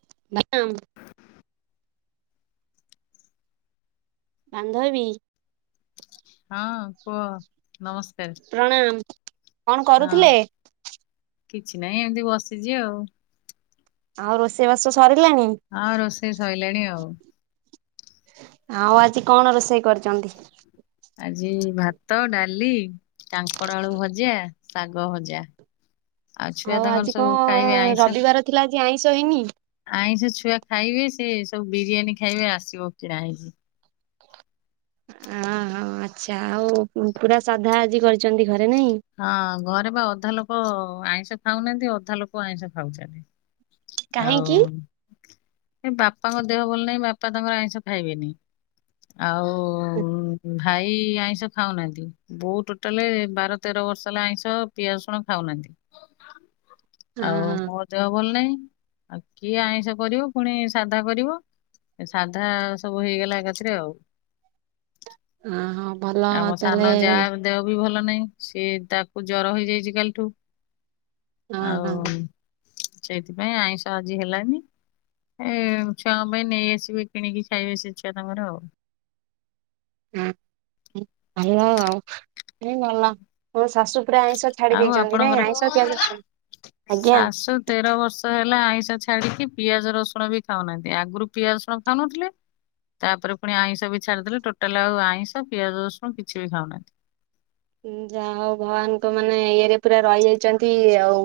[unintelligible] ବାନ୍ଧୋବି। ହଁ କୁହ ନମସ୍କାର। ପ୍ରଣାମ କଣ ହଁ କରୁଥିଲେ? କିଛି ନାହିଁ ଏମିତି ବସିଚି ଆଉ। ଆଉ ରୋଷେଇ ବାସ ସାରି ହଁ ରୋଷେଇ ସଇଲାଣି ଆଉ। ଆଉ ଆଜି କଣ ରୋଷେଇ କରିଚନ୍ତି? ଆଜି ଭାତ, ଡାଲି, କାଙ୍କଡ ଆଳୁ ଭଜା, ଶାଗ ଭଜା। ଛୁଆ ଆଉ ତାଙ୍କର ଆଜି ସବୁ କଣ ଖାଇବେ ଆଇଁଷ ରବିବାର ଥିଲା ଆଜି ଆଇଁଷ ହେଇନି? ଆଇଁଷ ଛୁଆ ଖାଇବେ, ସେ ସବୁ ବିରିୟାନୀ ଖାଇବେ ଆସିବ କିଣା ହେଇକି। ହ ଆଚ୍ଛା ଆଉ ପୂ ପୁରା ସାଧା ଆଜି କରି ହଁ ଘରେ ବା ଅଧା ଲୋକ। ଆଇଁଷ ଖାଉନାହାନ୍ତି ଅଧା ଲୋକ ଆଇଁଷ ଖାଉଚନ୍ତି। ଆଉ କାହିଁକି? ବାପାଙ୍କ ଦେହ ଭଲ ନାହିଁ ବାପା ତାଙ୍କର ଆଇଁଷ ଖାଇବେନି। ଆଉ ହଁ ଓ ଭାଇ ଆଇ ସ ଖାଉନାହାନ୍ତି ବଉ ଟୋଟାଲ ବାର ତେର ବର୍ଷ ହେଲା ଆଇଁଷ ପିଆଜ ରସୁଣ ଖାଉନାହାନ୍ତି। [inaudible] ଆଉ ହଁ ମୋ ଦେହ ଭଲ ନାହିଁ ଆଉ କିଏ ଆଇଁଷ କରିବ ପୁଣି ସାଧା କରିବ? ସାଧା ସବୁ ହେଇଗଲା ଏକାଥିରେ ଆଉ। ହଁ ହଁ ଭଲ ଆମ ତାହେଲେ ସାନ ଯାହା ଦେହ ବି ଭଲ ନାହିଁ, ସିଏ ତାକୁ ଜର ହେଇଯାଇଛି କାଲିଠୁ। ହଁ ଆଉ ହଁ। ସେଇଥିପାଇଁ ଆଇଁଷ ଆଜି ହେଲାନି। ଏ ଛୁଆଙ୍କ ପାଇଁ ନେଇ ଆସିବେ କିଣିକି ଖାଇବେ ସେ ଛୁଆ ତାଙ୍କର ଆଉ। ହଁ ଖାଇବ। ହଁ ଭଲ। ତମ ଶାଶୁ ପୁରା ଆଇଁଷ ଛାଡ଼ି ଆଉ ଦେଇେଇଛନ୍ତି ଆପଣଙ୍କର ନାଇଁ, ଆଇଁଷ ପିଆଜ ରସୁଣ ଆଜ୍ଞା। ଶାଶୁ ତେର ବର୍ଷ ହେଲା ଆଇଁଷ ଛାଡିକି ପିଆଜ ରସୁଣ ବି ଖାଉନାହାନ୍ତି, ଆଗରୁ ପିଆଜ ରସୁଣ ଖାଉନଥିଲେ। ତାପରେ ପୁଣି ଆଇଁଷ ବି ଛାଡିଦେଲେ। ଟୋଟାଲ ଆଉ ଆଇଁଷ ପିଆଜ ରଷୁଣ କିଛି ବି ଖାଉନାହାନ୍ତି। ଯାହା ହଉ ଭଗବାନଙ୍କ ମାନେ ଇଏରେ ପୁରା ରହିଯାଇଛନ୍ତି ଆଉ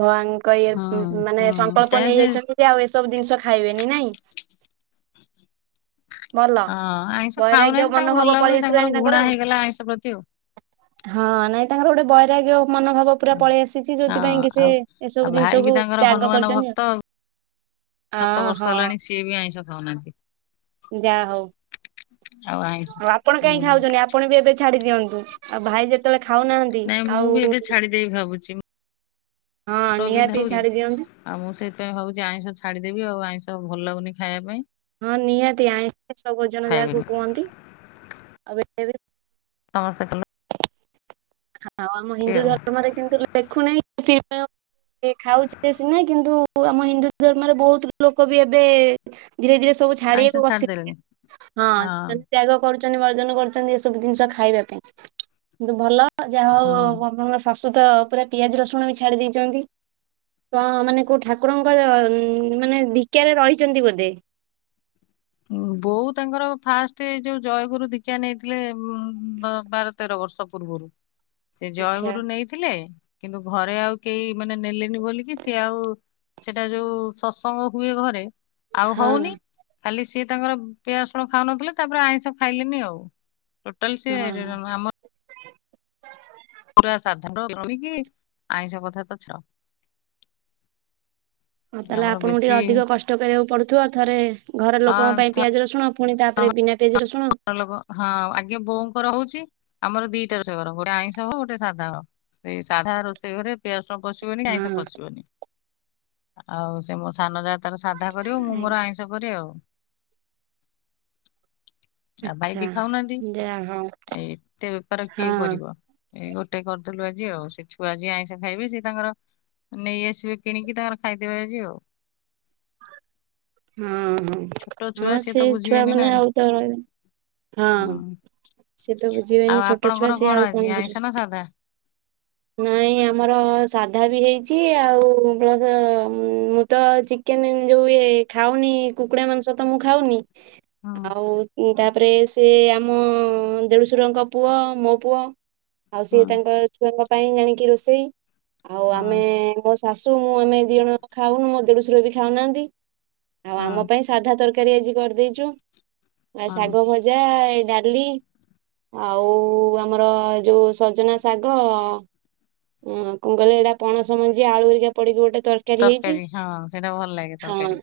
ଭଗବାନଙ୍କ ଇଏ ହୁଁ ମାନେ ହୁଁ ତା ସଂକଳ୍ପ ସେ ନେଇଯାଇଛନ୍ତି ଯେ ଆଉ ଏସବୁ ଜିନିଷ ଖାଇବେନି ନାଇଁ। [inaudible] ଭଲ ହଁ ଆଇଁଷ ବୈରାଗ୍ୟ ଖାଉନାହାନ୍ତି ତାଙ୍କୁ ଭଲ ମନୋଭାବ ଲାଗୁନି ପଳେଇ ଆସିଲାଣି ଘୃଣା ତାଙ୍କର ଆଉ। ହେଇଗଲା ଆଇଁଷ ପ୍ରତି ଆଉ। ହଁ ନାଇଁ ତାଙ୍କର ଗୋଟେ ବୈରାଗ୍ୟ ମନୋଭାବ ପୁରା ହଁ ପଲେଇ ଆସିଛି ଯୋଉଥି ପାଇଁ କି ସେ ଆଉ ଆଉ ଏସବୁ ଭାଇ ବି ଜିନିଷକୁୁ ତାଙ୍କର ତ୍ୟାଗ ହନୁମାନ କରିଛନ୍ତି ଭକ୍ତ ଆଉ। ଅ ସାତ ବର୍ଷ ହେଲାଣି ସିଏ ବି ଆଇଁଷ ଖାଉନାହାନ୍ତି। ଯା ହଉ। ଆଉ ଆଇଁଷ ଆଉ ଆପଣ ହଁ କାହିଁ ଖାଉଛନ୍ତି ଆପଣ ବି ଏବେ ଛାଡ଼ି ଦିଅନ୍ତୁ ଆଉ ଭାଇ ଯେତେବେଳେ ଖାଉନାହାନ୍ତି ନାଇଁ ଆଉ ମୁଁ ବି ଏବେ ଛାଡ଼ି ଦେବି ଭାବୁଛି। ହଁ [unintelligible] ଆଉ ନିହାତି ଛାଡି ଦିଅନ୍ତୁ। ମୁଁ ସେଇଥିପାଇଁ ଭାବୁଛୁ ଆଇଁଷ ଛାଡ଼ିଦବି ଆଉ ଆଇଁଷ ଭଲ ଲାଗୁନି ଖାଇବା ପାଇଁ। ହଁ ନିହାତି ଆଇଁଷ ଭୋଜନ ଖାଇବିନି। ଯାହାକୁ କୁହନ୍ତି [unintelligible] ସମସ୍ତେ କଲୁ। ଆଉ ଆମ ହିନ୍ଦୁ ଧର୍ମରେ କିନ୍ତୁ ଲେଖୁନାହିଁ। ଖାଉଛି ସିନା କିନ୍ତୁ ଆମ ହିନ୍ଦୁ ଧର୍ମରେ ବହୁତ ଲୋକ ବି ଏବେ ଧୀରେ ଧୀରେ ସବୁ ଆଇଁଷ ଛାଡିବାକୁ ବସି ଛାଡିଦେଲେଣି ହଁ [unintelligible] ତ୍ୟାଗ କର। ବର୍ଜନ କରୁଛନ୍ତି ଏସବୁ ଜିନିଷ ଖାଇବା ପାଇଁ କିନ୍ତୁ ଭଲ ଯାହା ହଉ ହୁଁ। ଆପଣଙ୍କ ଶାଶୁ ତ ପୁରା ପିଆଜ ରସୁଣ ବି ଛାଡ଼ି ଦେଇଛନ୍ତି। ତ ମାନେ କୋଉ ଠାକୁରଙ୍କ ମାନେ ଦିକ୍ଷାରେ ରହିଛନ୍ତି ବୋଧେ। ବୋଉ ତାଙ୍କର ଫାଷ୍ଟ ଏ ଯୋଉ ଜୟଗୁରୁ ଧୀଖ୍ୟା ନେଇଥିଲେ ବାର ତେର ବର ବର୍ଷ ପୂର୍ବରୁ ସେ ଆଚ୍ଛା ଜୟଗୁରୁ ନେଇଥିଲେ। କିନ୍ତୁ ଘରେ ଆଉ କେହି ମାନେ ନେଲେନି ବୋଲିକି ସିଏ ଆଉ। ସେଟା ଯୋଉ ସତ୍ସଙ୍ଗ ହୁଏ ଘରେ ଆଉ ହଉନି। ହଁ ଖାଲି ସିଏ ତାଙ୍କର ପିଆଜସୁଣ ଖାଉନଥିଲେ ତାପରେ ଆଇଁଷ ଖାଇଲେନି ଆଉ। ଟୋଟାଲ ସିଏ ହଁ। ର-ର ଆମର। ପୁରା ସାଧା ‌ [unintelligible] କି ଆଇଁଷ କଥା ତ ଛାଡ। ହଁ ତାହେଲେ ଆମର ଆପଣଙ୍କୁ ଟିକେ ବେଶୀ ଅଧିକ କଷ୍ଟ କରିବାକୁ ପଡୁଥିବ ଥରେ ଘର ଲୋକଙ୍କ ପାଇଁ ପିଆଜ ରସୁଣ। ପୁଣି ହଁ ତାପରେ ବିନା ପିଆଜ ରସୁଣ ଘର ଲୋକ ହଁ ଆଗେ ବୋଉଙ୍କର ହଉଛି। ଆମର ଦିଟା ରୋଷେଇ ଘର ଗୋଟେ ଆଇଁଷ ହବ ଗୋଟେ ସାଧା ହବ ସେଇ ସାଧା ରୋଷେଇ ଘରେ ପିଆଜ। ଣ ପସିବନି କି ଆଇଁଷ ହଁ ପସିବନି ଆଉ ସେ ମୋ ସାନ ଜା ତ। ତାର ସାଧା କରିବ ମୁଁ ମୋର ଆଇଁଷ କରେ ଆଉ। ଆଉ ଭାଇ ଆଚ୍ଛା ବି ଖାଉନାହାନ୍ତି ଯାହା ହଉ। ଏ ଏତେ ବେପାର ହଁ କିଏ କରିବ। ଏଇ ଗୋଟେ କରିଦେଲୁ ଆଜି ଆଉ ସେ ଛୁଆ ଯିଏ ଆଇଁଷା ଖାଇବେ ସିଏ ତାଙ୍କର। ନେଇ ଆସିବେ କିଣିକି ତାଙ୍କର ଖାଇଦେବେ ଆଜି ଆଉ। ହ ହଁ ଛୋଟ ହଁ ଛୁଆ ହଁ ସିଏ ସେ ତ ବୁଝିବେନି ନା ଛୁଆମାନେ ଆଉ ତ ରହିବେନି ହଁ। ସିଏ ତ ଆଉ ବୁଝିବେନି ଛୋଟ ଛୁଆ ଆପଣଙ୍କର ସିଏ ଆଉ ଆଜି କଣ ଆଇଁଷ ବୁଝୁଛ ନା ସାଧା? ନାଇଁ ଆମର ସାଧା ବି ହେଇଛି ଆଉ ପ୍ଲସ ମୁଁ ତ ଚି କେମିତି ଯୋଉ ଇଏ ଖାଉନି କୁକୁଡା ମାଂସ ତ ମୁଁ ଖାଉନି ହଁ ଆଉ ତା। ତାପରେ ସେ ଆମ ଦେଢ଼ଶୁରଙ୍କ ପୁଅ ମୋ ପୁଅ। ଆଉ ହଁ ସିଏ ତାଙ୍କ ଛୁଆଙ୍କ ପାଇଁ ଜାଣିକି ରୋଷେଇ ଆଉ ଆମେ ହଁ ମୋ ସା ଶାଶୁ ମୁଁ ଆମେ ଦି ଜଣ ଯାକ ଖାଉନୁ ମୋ ଦେଢୁଶର ବି ଖାଉନାହାନ୍ତି ଆଉ ହଁ ଆମ ପାଇଁ ସାଧା ତରକାରୀ। ତରକାରୀ ଆଜି କରିଦେଇଛୁ ଆଉ ହଁ ଶାଗ ଭଜା। ଡାଲି ଆଉ ଆମର ଯୋଉ ସଜନା ଶାଗ ଆ ହଁ କଣ କହିଲେ ସେଇଟା ପଣ ସମଜି ଆଳୁ ହରିକା ପଡିକି ଗୋଟେ। ତରକାରୀ ହଁ ସେଇଟା ଭଲ ଲାଗେ ହଁ ତରକାରୀ।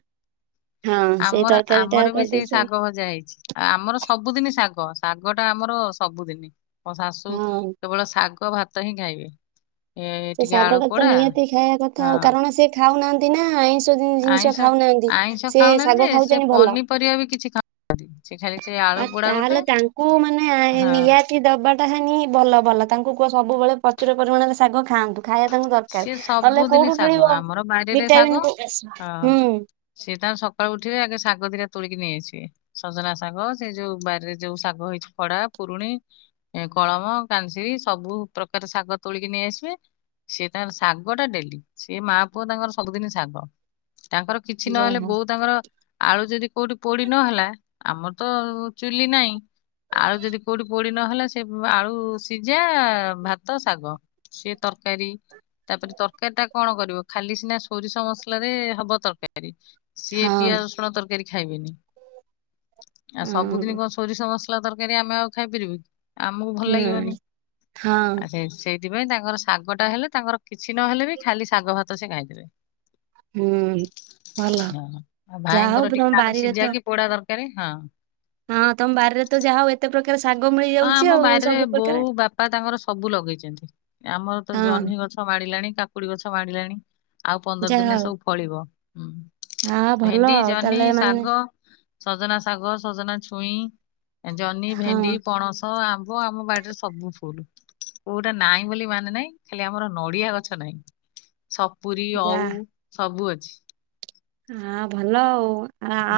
ହଁ ସେଇ ଆମର ତରକାରୀ ଟା ଆଉ ଆମର ବି ସେଇ କରିଦେଇଛୁ ଆଉ ଶାଗ ଭଜା ହେଇଛି ଆଉ ଆମର ସବୁଦିନ ଶାଗ। ଗ ଶାଗ ଟା ଆମର ସବୁଦିନି ମୋ ଶାଶୁ ହଁ। କେବଳ ଶାଗ। ଶାଗ ଭାତ ହିଁ ଖାଇବେ। ଏ ସେ ଟିକେ ଶାଗ ଆଳୁ ଟା ତ ପୋଡା ନିହାତି ଖାଇବା କଥା ହଁ ଆଉ କାରଣ ସେ ଖାଉନାହାନ୍ତି ନା ଆଇଁଷ। ତୋ ଜି ଜିନିଷ ଆଇଁଷ ଖାଉନାହାନ୍ତି ଆଇଁଷ ସିଏ ଖାଉନାହାନ୍ତି ଶାଗ ଯେ ସେ ଖାଉଛନ୍ତି ଭଲ। ପନିପରିବା ବି [inaudible] ଆଳୁ ଆଉ ପୋଡା ଗୋଟେ ତାହେଲେ ତାଙ୍କୁ ମାନେ ହଁ ନିହାତି ଦବାଟା ହେନି ଭଲ ଭଲ। ତାଙ୍କୁ କୁହ ସବୁବେଳେ ପ୍ରଚୁର ପରିମାଣରେ ଶାଗ ଖାଆନ୍ତୁ। ଖାଇବା ତାଙ୍କୁ ଦରକାର ସିଏ ନହଲେ ସବୁଦିନ କୋଉଠୁ ଶାଗ ମିଳିବ ଆମର ବାରିରେ ଶାଗ ଭିଟାମିନ କୋଉ ହଁ ହୁଁ। ସିଏ ତାଙ୍କର ସକାଳୁ ଉଠିବେ ଆଗେ। ଶାଗ ଦିଟା ତୋଳିକି ନେଇ ଆସିବେ ସଜନା ଶାଗ ସେ ଯୋଉ ବାରିରେ ଯୋଉ ଶାଗ ହେଇଛି ଖଡା ପୁରୁଣି। ଏଁ କଳମ, କାନ୍ସି ସବୁ ପ୍ରକାର ଶାଗ ତୋଳିକି ନେଇ ଆସିବେ। ସିଏ ତାଙ୍କର ଶାଗ ଟା ଡେଲି ସେ ମା ପୁଅ ତାଙ୍କର ସବୁଦିନ ଶାଗ। ତାଙ୍କର କିଛି ନହେଲେ ଯାହା ବୋଉ ତାଙ୍କର। ଆଳୁ ଯଦି କୋଉଠି ପୋଡି ନହେଲା ଆମର ତ ଚୁଲି ନାହିଁ ଆଳୁ ଯଦି କୋଉଠି ପୋଡି। ନହେଲେ ସେବ୍ ଆଳୁ ସିଜା ଭାତ ଶାଗ ସିଏ ତରକାରୀ। ତାପରେ ତରକାରୀ ଟା କଣ କରିବ ଖାଲି ସିନା ସୋରିଷ ମସଲ ରେ ହବ ତରକାରୀ। ସିଏ ହଁ ପିଆଜ ରସୁଣ ତରକାରୀ ଖାଇବେନି ଆଉ ସବୁଦିନ ହଁ କଣ ସୋରିଷ ମସ ତରକାରୀ ଆମେ ଆଉ ଖାଇପାରିବୁ ଆମକୁ ଭଲ ଲାଗିବନି ନାଇଁ ହଁ ଆ ସେଉଠୁ ସେଇ। ସେଥିପାଇଁ ତାଙ୍କର ଶାଗ ଟା ହେଲେ ତାଙ୍କର କିଛି ନହେଲେ ବି ଖାଲି ଶାଗ ଭାତ ସେ ଖାଇଦେବେ। ହୁଁ ଭଲ ହଁ ଆଉ ଯାହା ହଉ ଭାଇଙ୍କର ତମ ଟିକେ ଆଳୁ ବାରିରେ ସିଝା ତ କି ପୋଡା ଦରକାର। କାରେ ହଁ। ହଁ। ହଁ ତମ ବାରିରେ ତ ଯାହା ହଉ ଏତେ ପ୍ରକାର ଶାଗ ହଁ ମିଳିଯାଉଛି ଆମ ଆଉ ବାରିରେ ସବୁ ପ୍ରକାର। ବୋଉ ବାପା ତାଙ୍କର ସବୁ ଲଗେଇଛନ୍ତି। ଆମର ତ ହଁ ଜହ୍ନି ଗଛ ଗଛ ମାଡ଼ିଲାଣି କାକୁଡ଼ି ଗଛ ମାଡ଼ିଲାଣି ଆଉ ପନ୍ଦର ଯାହା ଦିନରେ ହଉ ସବୁ ଫଳିବ। ହୁଁ ହଁ ଭଲ ଭେଣ୍ଡି, ଆଉ ଜହ୍ନି, ତାହେଲେ ମାନେ ଶାଗ। ସଜନା ଶାଗ, ସଜନା ଛୁଇଁ, ଜହ୍ନି, ହଁ ଭେଣ୍ଡି, ପଣସ, ଆ ଆମ ବାଡ଼ିରେ ସବୁ କୋଉଟା ନାହିଁ ବୋଲି ମାନେ ନାହିଁ ଖାଲି ଆମର ନଡ଼ିଆ ଗଛ ନାଇଁ ସପୁରୀ ଯା ଅଉ ସବୁ ଅଛି। ହଁ ଭଲ ଆଉ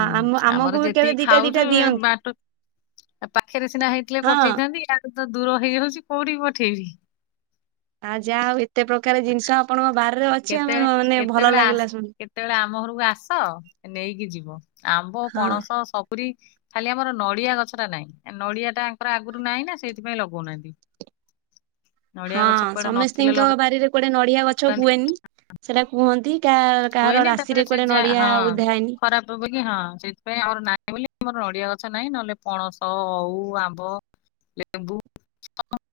ଆ ଆମକୁ ବି କେବେ ଦିଟା ଦିଟା ଦିଅନ୍ତୁ। ଆଉ ପାଖରେ ସିନା ହେଇଥିଲେ ହଁ ପଠେଇଥାନ୍ତି ଆଉ। ତ ଦୂର ହେଇଯାଉଛି କୋଉଠିକି ପଠେଇବି। ଆଉ ଯାହା ଆଉ ଏତେ ପ୍ରକାର ଜିନିଷ ଆପଣଙ୍କ ବାହାରେ କେତେବେଳେ କେତେବେଳେ ଆସ କେତେବେଳେ ଆମ ଘରକୁ ଆସ ନେଇକି ଯିବ ଆମ୍ବ ହଁ ପଣସ ସବୁ। ପୁରୀ ଖାଲି ଆମର ନଡ଼ିଆ ଗଛଟା ନାହିଁ ନଡ଼ିଆ ଟା ଆଙ୍କର ଆଗରୁ ନାହିଁ ନା ସେଇଥିପାଇଁ ଲଗଉନାହାନ୍ତି। ନଡିଆ ଗଛ ହଁ କୁଆଡେ ନଥିଲେ ସମସ୍ତିଙ୍କ ବାରିରେ ଗୋଟେ ନଡ଼ିଆ ଗଛ ଲଗାନ୍ତି ହୁଏନି ସେଟା କୁହନ୍ତି। କାହା କାହାର ହୁଏନି ତାପରେ ରାଶିରେ ସେ କୁଆଡେ ଯା ନଡିଆ ହଁ ଓଦା ହେଇନି। ଖରାପ ହବ କି ହଁ ସେଥିପାଇଁ ଆମର ନାହିଁ ବୋଲି ଆମର ନଡ଼ିଆ ଗଛ ନାହିଁ ନହେଲେ ପଣସ ଅଉ ଆମ୍ବ ଲେମ୍ବୁ ନାହିଁ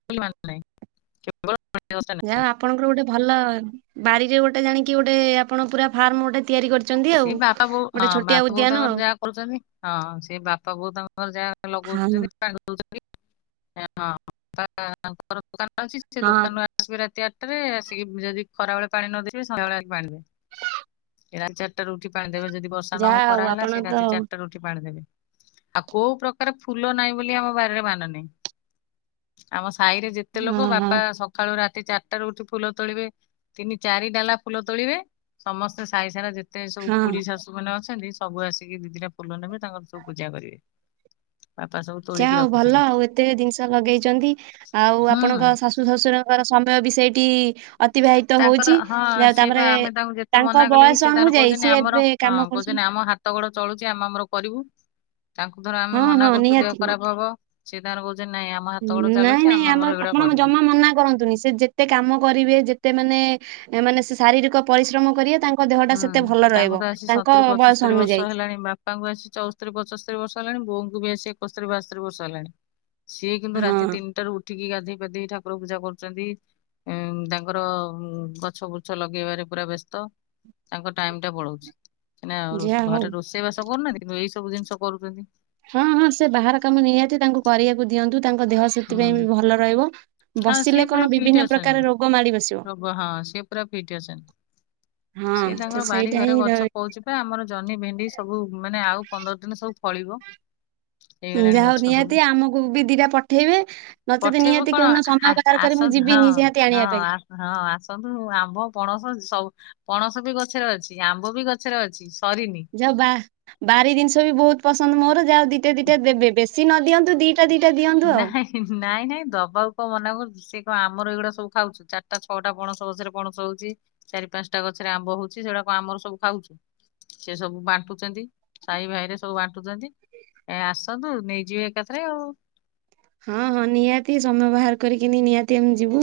ବୋଲି ମାନେନାହିଁ କେବଳ ନଡ଼ିଆ ଗଛ ଯାହା ଆପଣଙ୍କର ଗୋଟେ ଭଲ ବାରିରେ ଗୋଟେ ଜାଣିକି ଗୋଟେ ଆପଣ ପୁରା ଫାର୍ମ ଗୋଟେ ତିଆରି କରି ସେ ବାପା ବୋଉ ହଁ ବାପା ବୋଉ ଆଉ ତାଙ୍କର ଯାହା କରୁଛନ୍ତି ହଁ ସେ ବାପା ବୋଉ ତାଙ୍କର ଯାହା ଲଗ ହଁ ଅଛନ୍ତି ପାଣି ଦଉଛନ୍ତି। ହଁ ଦୋକାନ ଅଛି ସେ ହଁ ଦୋକାନରୁ ଆସିବେ ରାତି ଆସିକି ଯଦି ଖରାବେଳେ ପାଣି ନଦେଇଥିବେ ସନ୍ଧ୍ୟାବେଳେ ଆସି ପାଣି ଦେବେ ରାତି ଚାରିଟାରୁ ଉଠି ପାଣି ଦେବେ ଯଦି ବର୍ଷା ନହେଲେ ଯାହା ହଉ ଖରା ହେଲା ଆପଣ ସେଇ ତ ରାତି ଚାରିଟାରେ ଉଠି ପାଣି ଦେବେ। ଆଉ କୋଉ ପ୍ରକାର ଫୁଲ ନାହିଁ ବୋଲି ଆମ ବାରିରେ ମାନେ ନାହିଁ ଆମ ସାହି ରେ ଯେତେ ହଁ ଲୋକ ହଁ ବାପା ସକାଳୁ ରା ରାତି ଚାରିଟାରୁ ଉଠି ଫୁଲ ତୋଳିବେ ତିନି ଚାରି ଡାଲା ଫୁଲ ତୋଳିବେ ସମସ୍ତେ ସାଇସାରା ଯେ ସବୁ ହଁ ଖୁଡ଼ୀ ଶାଶୁ ମାନେ ଅଛନ୍ତି। ସବୁ ଆସିକି ଦିଦିଟା ଫୁଲ ନେବେ ତାଙ୍କର ସବୁ ପୂଜା କରିବେ। ବାପା ସବୁ ତୋଳିକି ଯାହା ହଉ ଭଲ ରଖିଥିବେ। ଆଉ ଏତେ ଜିନିଷ ଲଗେଇଛନ୍ତି ଆଉ ଆପଣଙ୍କ ହୁଁ ଶାଶୁ ଶଶୁରଙ୍କର ସମୟ ବି। ସେଇଟି। ଅତିବାହିତ ତାଙ୍କର ହଉଛି ହଁ ଯାହା ହଉ ସିଏ ବା ତାପରେ ଆମେ ତାଙ୍କୁ ଯେତେ ତାଙ୍କ ମନା କଲେ ବି ବୟସ ସିଏ ତାଙ୍କର ଅନୁଯାୟୀ କହୁଛନ୍ତି ସିଏ ଆମର ଏବେ କାମ ହଁ କରୁଛନ୍ତି। କହୁଛନ୍ତି ଆମ ହାତ ଗୋଡ ଚଳୁଛି ଆମ ଆମର କରିବୁ। ତାଙ୍କୁ ଧର ଆମେ ହଁ ମନା ହଁ କରୁଛୁ ନିହାତି ଦେହ ନିହାତି ଖରାପ ହବ ସିଏ ତାଙ୍କର କହୁ ନାଇଁ ନାଇଁ ଆମ ଆପଣ କରିବୁ। ଜମା ମନା କରନ୍ତୁନି ସେ ଯେତେ କାମ କରିବେ। ଯେତେ ମାନେ ମାନେ ସେ ଶାରୀରିକ ପରିଶ୍ରମ କରିବେ ତା ହଁ ତାଙ୍କୁ ତ ଆସି ସତୁରି ବୟସ ପଚସ୍ତରୀ ବର୍ଷ ଅନୁଯାୟୀ ହେଲାଣି ବାପାଙ୍କୁ ଆସି ଚଉସ୍ତରି ପଚସ୍ତରୀ ବର୍ଷ ହେଲାଣି ବୋଉଙ୍କୁ ବି ଆସି ଏକସ୍ତରି ବାସ୍ତରି ବର୍ଷ ହେଲାଣି ସିଏ କିନ୍ତୁ ରାତି ହଁ ତିନିଟାରୁ ଉଠ ଠିକି ଗାଧେଇ ପାଧେଇ ଠାକୁର ପୂଜା କରୁଛନ୍ତି। ଉଁ ତାଙ୍କର ଉଁ ଗଛ ବୁଛ ଲଗେଇବାରେ ପୁରା ବ୍ୟସ୍ତ। ତାଙ୍କ ଟାଇମ ଟା ପଳଉଛି ସିନା ଯାହା ରୋଷ ହଉ ଘରେ ରୋଷେଇ ବାସ କରୁନାହାନ୍ତି କିନ୍ତୁ ଏଇ ସବୁ ଜିନିଷ କରୁଛନ୍ତି। ହଁ ହଁ ସେ ବାହାର କାମ ନିହାତି ତାଙ୍କୁ କରିବାକୁ ଦିଅନ୍ତୁ ତାଙ୍କ ଦେହ ହୁଁ। ସେଥିପାଇଁ ବି ଭଲ ରହିବ। ହଁ ବସିଲେ ସିଏ କଣ ପୁରା ବିଭିନ୍ନ ଫିଟ ଅଛନ୍ତି ପ୍ରକାର ରୋଗ ମାଡି ବସିବ ର ବ ହଁ ସିଏ ପୁରା ଫିଟ ଅଛନ୍ତି। ହଁ ସିଏ ତ ତାଙ୍କର ବାରି ସେଇଟା ହିଁ ଘରେ ର- ଗଛ କହୁଛି ପାଇଁ ଆମର ଜନ୍ହି ଭେଣ୍ଡି। ସବୁ ମାନେ ଆଉ ପନ୍ଦର ଦିନରେ ସବୁ ଫଳିବ। ହେଇଗଲାଣି ଯାହା ହଉ ଗଛ ସବୁ ନିହାତି ଆମକୁ ବି ଦିଟା ପଠେଇବେ ନଚେତ ପଠେଇବୁ ନିହାତି କଣ କୋଉଦିନ ସମୟ ବାହାର କରି ଆ-ଆସ ମୁଁ ଯିବି ହଁ ନିହାତି ଆଣିବା ହଁ ପାଇଁ ହଁ ଆସନ୍ତୁ ଆମ୍ବ ପଣ ହଁ ସବୁ ପଣସ ବି ଗଛରେ ଅଛି ଆମ୍ବ ବି ଗଛରେ ଅଛି। ସରିନି। ଯାହା ହଉ ବା-ବାରି ଜିନିଷ ବି ବହୁତ ପସନ୍ଦ ମୋର ଯାହା ଦିଟା ଦିଟା ଦେବେ ବେଶୀ ନ ଦିଅନ୍ତୁ ଦି ନାଇଁ ନାଇଁ ନାଇଁ ଦବା କୁ କଣ ମନା କରୁ ସିଏ କଣ ଆମର ଏଇଗୁଡା ସବୁା ଖାଉଛୁ ଚାରିଟା ଛଅଟା ପଣସ ଗଛରେ ପଣସ ହଉଛି ଚାରି ପାଞ୍ଚଟା ଗଛରେ ଆମ୍ବ ହଉଛି ସେ ଗୁଡ଼ା ଆମର ସବୁ ଖାଉଛୁ ସେ ସବୁ ବାଣ୍ଟୁଛନ୍ତି ସାଇ ଭାଇରେ ସବୁ ବାଣ୍ଟୁଛନ୍ତି। ଏ ଆସନ୍ତୁ ନେଇଯିବେ ଏକାଥରେ ଆଉ। ହଁ ହଁ ନିହାତି ସମୟ ବାହାର କରିକି ନି-ନିହାତି ଆମେ ଯିବୁ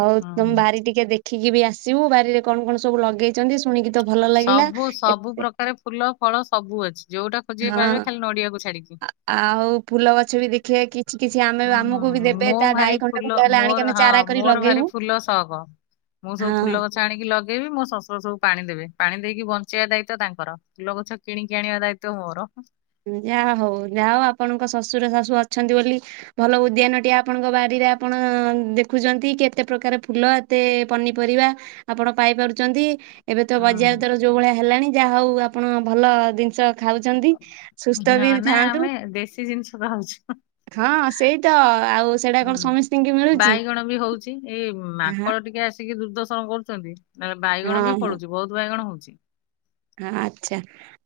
ଆଉ ତମ ହୁଁ ବାରି ଟିକେ ଦେ ଖିକି ବି ଆସିବୁ ବାରିରେ କଣ କଣ ସବୁ ଲଗେଇ ଚନ୍ତି ଶୁଣିକି ତ ଭଲ ଲାଗିଲା ସବୁ ସବୁ ଏତେ। ପ୍ରକାର ଫୁଲ ଫଳ ସବୁ ଅଛି ଯୋଉଟା ଖୋଜିବେ ହଁ ପାଇବେ ଖାଲି ନଡିଆକୁ ଛାଡିକି ଆ-ଆଉ ଫୁଲ ଗଛ ବି ଦେ ହଁ ହଁ ମୁଁ ତା ଭାରି ଡାହି ଖଣ୍ଡେ ଫୁଲ ଖଣ୍ଡେ ହେଲେ ଆଣିକି ମୋର ଆମେ ହଁ ଚାରା କରି ମୋର ଭାରି ଲଗେଇବୁ ଫୁଲ ସକ। ମୁଁ ସବୁ ହଁ। ଫୁଲ ଗଛ ଆଣିକି ଲଗ ଲଗେଇବି ମୋ ଶଶୁର ସବୁ ପାଣି ଦେବେ ପାଣି ଦେଇକି ବଞ୍ଚେଇବା ଦାୟିତ୍ବ ତାଙ୍କର ଫୁଲ ଗଛ କିଣିକି ଆଣିବା ଦାୟିତ୍ଵ ମୋର। ଯାହା ହଉ ଯାହା ହଉ ଆପଣଙ୍କ ଶଶୁର ଶାଶୁ ଅଛନ୍ତି ବୋଲି ଭଲ ଉଦ୍ୟାନଟିଏ ଆପଣଙ୍କ ବାରି ରେ ଆପଣ ଦେଖୁଛନ୍ତି କେତେ ପ୍ରକାର ଫୁଲ ଏତେ ପନିପରିବା ଆପଣ ପାଇପାରୁଛନ୍ତି। ଏବେ ତ ବଜାର ହଁ ଦର ଯୋଉ ଭଳିଆ ହେଲାଣି ଯାହା ହଉ ଆପଣ ଭଲ ଜିନିଷ ଖାଉଛନ୍ତି। ସୁସ୍ଥ ବି ହଁ ନାଇଁ ଥାଆନ୍ତୁ ଆମେ ଦେଶୀ ଜିନିଷ ଖାଉଛୁ। ହଁ ସେଇ ତ ଆଉ ସେଇଟା କଣ ହୁଁ ସମସ୍ତିଙ୍କି ମିଳୁଛି। ବାଇଗଣ ବି ହଉଛି ଏଇ ହଁ ମାଙ୍କଡ ଟିକେ। ଆସିକି ଦୁର୍ଦର୍ଶନ କରୁଛନ୍ତି ନହେଲେ ବାଇଗଣ ହଁ ବି ଫଳୁଛି ବହୁତ ବାଇଗଣ ହଉଛି। ହଁ ଆଚ୍ଛା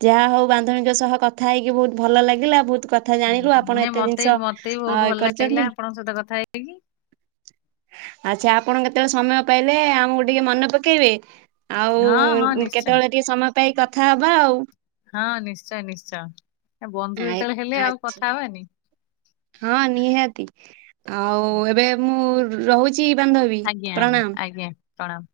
ଯାହା ହଉ ବାନ୍ଧବିଙ୍କ ସହ କଥା ହେଇକି ବହୁତ ଭଲ ଲାଗିଲା ବହୁତ ତୁ କଥା ହୁଁ, ଜାଣିଲୁ ଆପଣ ନାଇଁ ଏତେ ମତେ ଜିନିଷ ମତେ ବି ବହୁତ ଆଁ ଭଲ ଲାଗିଲା କରିଛନ୍ତି। ଆପଣଙ୍କ ସହିତ କଥା ହେଇକି। ଆଚ୍ଛା ଆପଣ କେତେବେଳେ ସମୟ ପାଇଲେ ଆମକୁ ଟିକେ ମନେ ପକେଇବେ। ଆଉ ହଁ ହଁ ନିଶ୍ଚୟ କେତେବେଳେ ଟିକେ ସମୟ ପାଇ କଥା ହବା ଆଉ। ହଁ ନିଶ୍ଚୟ ନିଶ୍ଚୟ ଏ ବନ୍ଧୁ ଯେତେବେଳେ ହେଲେ ଆଉ କଥା ହବାନି। ହଁ ନିହାତି ଆଉ ଏବେ ମୁଁ ର-ରହୁ ଚି ବାନ୍ଧବୀ ଆଜ୍ଞା ଆଜ୍ଞା ପ୍ରଣାମ। ଆଜ୍ଞା ପ୍ରଣାମ।